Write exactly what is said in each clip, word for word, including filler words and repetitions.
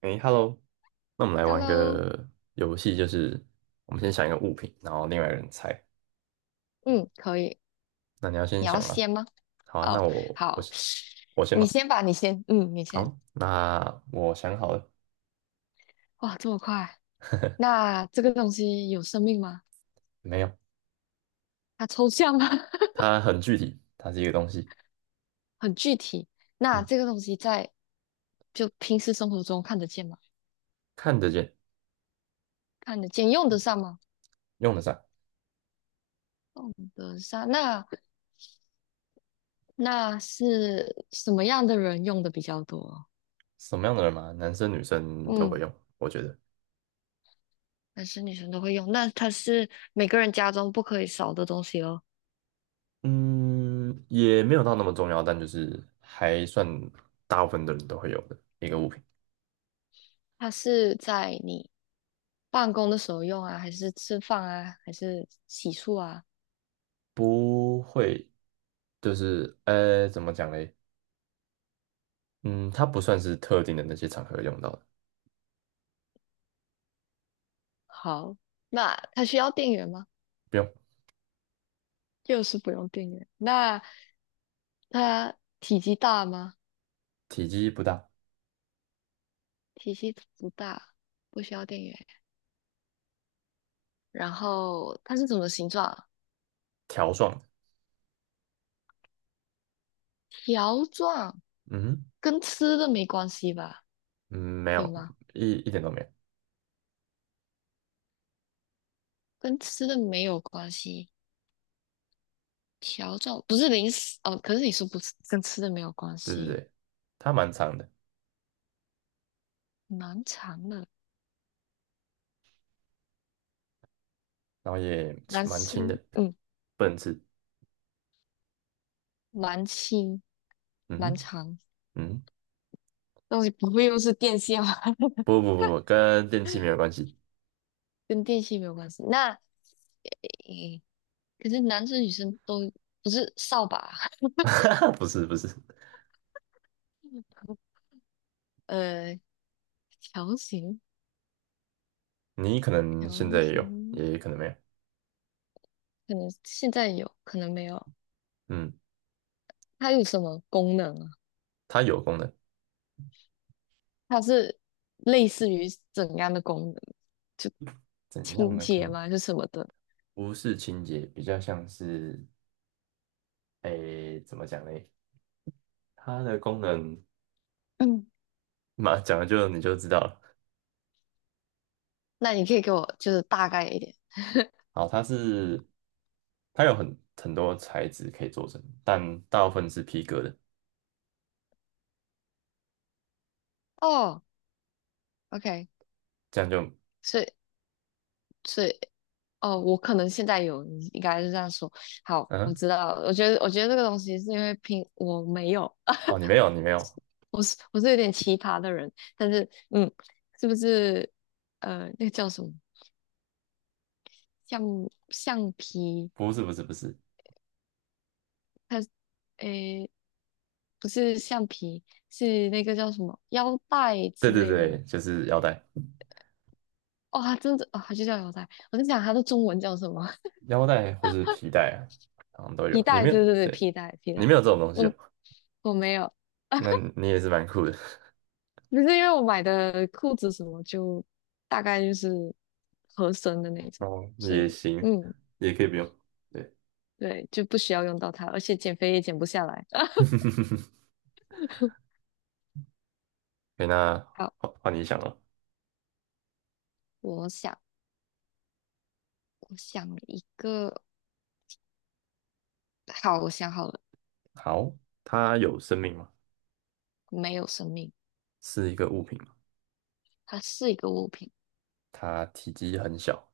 诶 h e l l o 那我们来玩 Hello，个游戏，就是我们先想一个物品，然后另外一个人猜。嗯，可以。那你要先你要想啊，先吗？好啊，那哦，我我好，先我先你吧。先吧，你先，嗯，你先。好，那我想好了，哇，这么快？那这个东西有生命吗？没有，它抽象吗？它很具体，它是一个东西，很具体。那嗯，这个东西在就平时生活中看得见吗？看得见，看得见，用得上吗？用得上，用得上。那那是什么样的人用的比较多？什么样的人嘛，男生女生都会嗯，用，我觉得，男生女生都会用。那它是每个人家中不可以少的东西哦。嗯，也没有到那么重要，但就是还算大部分的人都会有的一个物品，它是在你办公的时候用啊，还是吃饭啊，还是洗漱啊？不会，就是呃，怎么讲嘞？嗯，它不算是特定的那些场合用到的，好，那它需要电源吗？不用，就是不用电源。那它体积大吗？体积不大，体积不大，不需要电源。然后它是什么形状啊？条状的，条状，嗯哼跟吃的没关系吧？嗯，没有有，吗？一一点都没有，跟吃的没有关系。条状不是零食哦，可是你说不是跟吃的没有关对对系，对，它蛮长的，蛮长的。然后也男蛮轻生，的，嗯，不能吃，蛮轻嗯蛮哼长，嗯，东西不会又是电线吧？不不不不，跟电器没有 关系，跟电线没有关系。那诶，可是男生女生都不是扫把，不是不是，呃，条形你可能条现在也有，形，也可能没有，可能现在有，可能没有。嗯，它有什么功能啊？它有功能，它是类似于怎样的功能？就怎样清的功洁能？吗？还是什么的？不是清洁，比较像是，诶，怎么讲嘞？它的功能 嗯，嘛，讲了就你就知道了。那你可以给我就是大概一点。好，它是它有很很多材质可以做成，但大部分是皮革的。哦，OK，这样就所以所以哦，我可能现在有，你应该是这样说。好，我嗯知道了。我觉得，我觉得这个东西是因为拼我没有，哦，你没有你没有，我是我是有点奇葩的人，但是嗯，是不是呃那个叫什么橡橡皮？不是不是不是，它诶不是橡皮，是那个叫什么腰带对之对类的。对，就是腰带、哦，它真的哦，它就叫腰带。我在想它的中文叫什么？腰带或是皮带啊，好像都皮有。你带，没有对对对，对，皮带皮你带。没有这种东西我哦，我没有。那你也是蛮酷的 不是因为我买的裤子什么就大概就是合身的那 种，哦，所也以行，嗯，也可以不用。对，对，就不需要用到它，而且减肥也减不下来。可那好，换换你想哦。我想我想一个，好，我想好了，好，它有生命吗？没有生命，是一个物品吗？它是一个物品，它体积很小，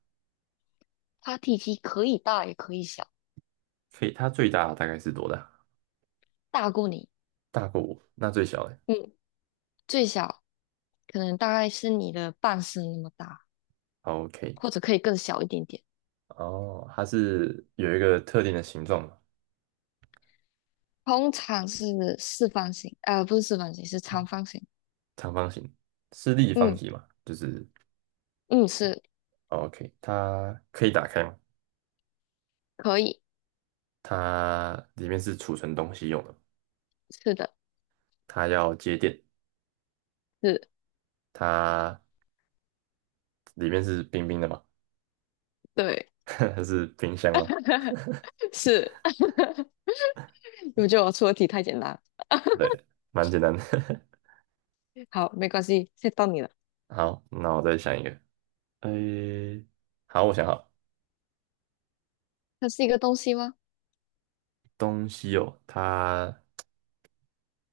它体积可以大也可以小，可以，它最大大概是多大？大过你，大过我，那最小的。嗯，最小可能大概是你的半身那么大，好，OK。或者可以更小一点点。哦，它是有一个特定的形状嘛，通常是四方形，呃，不是四方形，是长方形。长方形，是立方嗯，体嘛？就是嗯，是哦 OK,它可以打开吗？可以，它里面是储存东西用的是的，它要接电，是，它里面是冰冰的嘛？对，它是冰箱吗？是。我觉得我出的题太简单了。对，蛮简单的。好，没关系，现在到你了。好，那我再想一个。诶，好，我想好它是一个东西吗？东西哦，它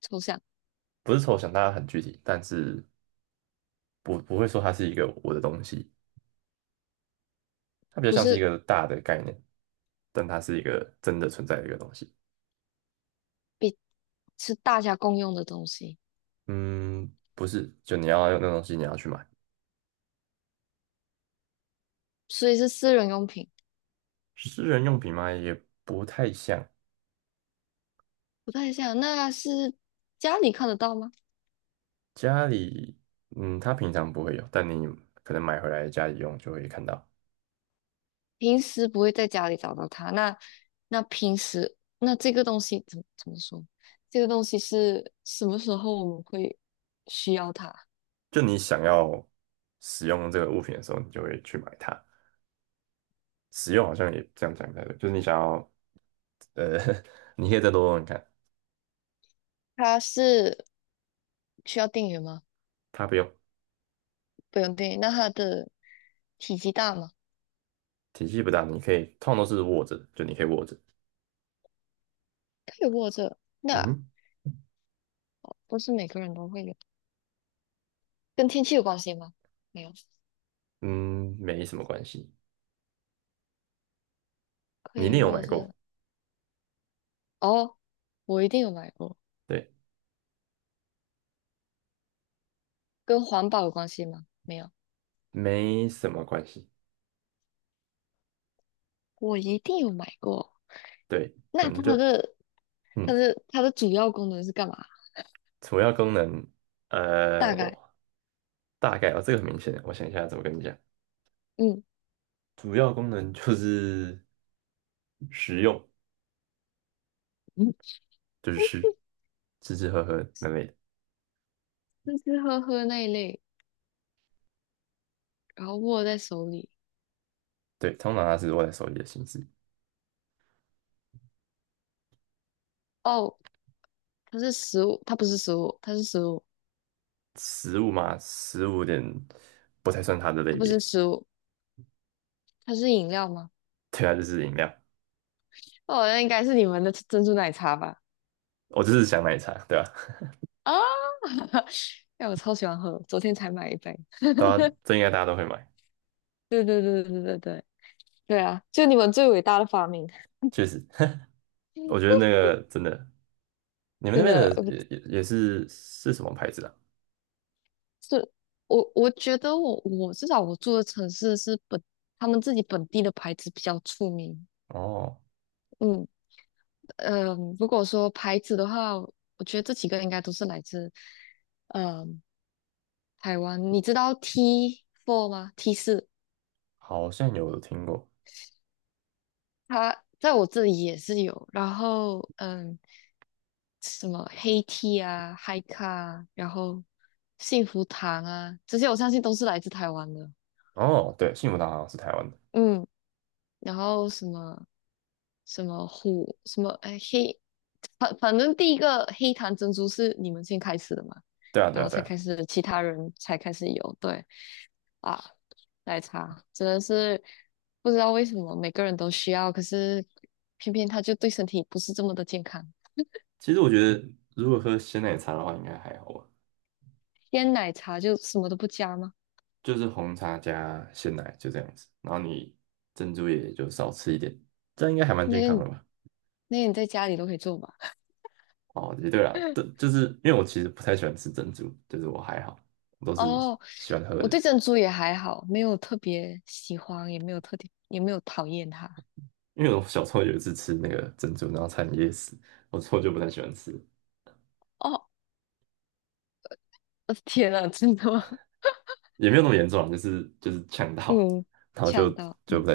抽象，不是抽象，它很具体，但是不不会说它是一个我的东西。它比较不像是一是个大的概念，但它是一个真的存在的一个东西。比，是大家共用的东西，嗯，不是，就你要用那东西，你要去买。所以是私人用品。私人用品嘛，也不太像不太像，那是家里看得到吗？家里，嗯，它平常不会有，但你可能买回来家里用就会看到。平时不会在家里找到它。那那平时那这个东西怎么怎么说？这个东西是什么时候我们会需要它？就你想要使用这个物品的时候，你就会去买它。使用好像也这样讲才对，就是你想要，呃，你可以再多用用看，它是需要电源吗？它不用，不用定义那它的体积大吗？体积不大，你可以通常都是握着，就你可以握着，可以握着，嗯那哼，不是每个人都会有，跟天气有关系吗？没有，嗯，没什么关系。可你一以定有握买过，着。哦，我一定有买过，对，跟环保有关系吗？没有，没什么关系，我一定有买过。对，可那能它就的它嗯，的它的主要功能是干嘛？主要功能，呃，大概，我大概哦，这个很明显，我想一下怎么跟你讲，嗯主要功能就是食用，嗯，就是吃，吃吃喝喝那类的，吃吃喝喝那一类，然后握在手里。对，通常它是握在手里的形式，哦，它是食物，它不是食物，它是食物，食物嘛，食物有点不太算它的它类不是别，食物，它是饮料吗？对啊，就是饮料，哦，那应该是你们的珍珠奶茶吧。我就是想奶茶，对吧、啊？啊，哎，我超喜欢喝，昨天才买一杯。大家这应该大家都会买，对对对对对对对，对啊，就你们最伟大的发明，确实，我觉得那 个真的。你们那真边的，的呃也也也是是什么牌子的？是我我觉得我我至少我住的城市是本他们自己本地的牌子比较出名。哦，嗯嗯，呃如果说牌子的话，我觉得这几个应该都是来自嗯台湾。你知道 T four 吗？T 四，好像有听过。它在我这里也是有。然后嗯。什么黑 t h 啊、嗨咖啊，然后幸福堂啊，这些我相信都是来自台湾的。哦，对，幸福堂好像是台湾的。嗯，然后什么什么虎什么哎黑，反反正第一个黑糖珍珠是你们先开始的嘛，对啊，对然啊，后对才啊。开始其他人才开始有，对啊，奶茶真的是不知道为什么每个人都需要，可是偏偏它就对身体不是这么的健康。其实我觉得，如果喝鲜奶茶的话，应该还好吧，鲜奶茶就什么都不加吗？就是红茶加鲜奶就这样子，然后你珍珠也就少吃一点，这样应该还蛮那健个康你的吧？那你在家里都可以做吧？哦，也对啦，对，就是因为我其实不太喜欢吃珍珠，就是我还好，我都是哦，喜欢喝我的。对珍珠也还好，没有特别喜欢，也没有特别，也没有讨厌它。因为我小时候有一次吃那个珍珠，然后差点噎死，我之后就不太喜欢吃。哦，我的天呐，真的吗？也没有那么严重啊，就是就是呛 到，嗯，然后就呛到，就嗯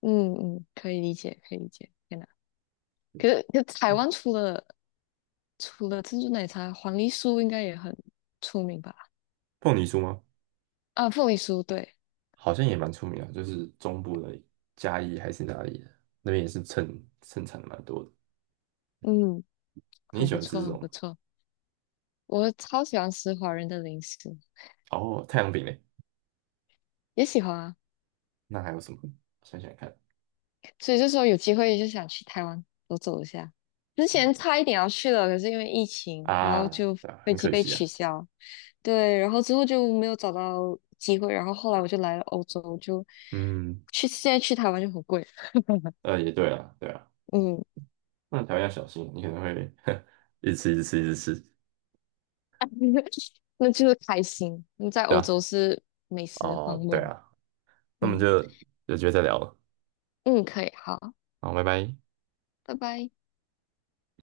嗯嗯，可以理解，可以理解。天呐，可是可是台湾除了除了珍珠奶茶，黄梨酥应该也很出名吧？凤梨酥吗？啊，凤梨酥，对，好像也蛮出名啊，就是中部的嘉义还是哪里的那边也是盛盛产的蛮多的。嗯，你很喜不欢吃错，这很种吗不错。我超喜欢吃华人的零食，哦，太阳饼嘞，也喜欢啊。那还有什么？想想看所以就说有机会就想去台湾走走一下。之前差一点要去了，可是因为疫情，然后啊，就对啊，飞很机可被惜啊。取消。对，然后之后就没有找到机会，然后后来我就来了欧洲，就嗯，去现在去台湾就很贵。呃，也对啊，对啊，嗯，那条要小心，你可能会 一直吃一直吃一直吃，那就是开心。那在对欧啊，洲是美食荒哦，对漠。啊，那我们嗯就有机会再聊了，嗯，可以，好，好，拜拜。拜拜。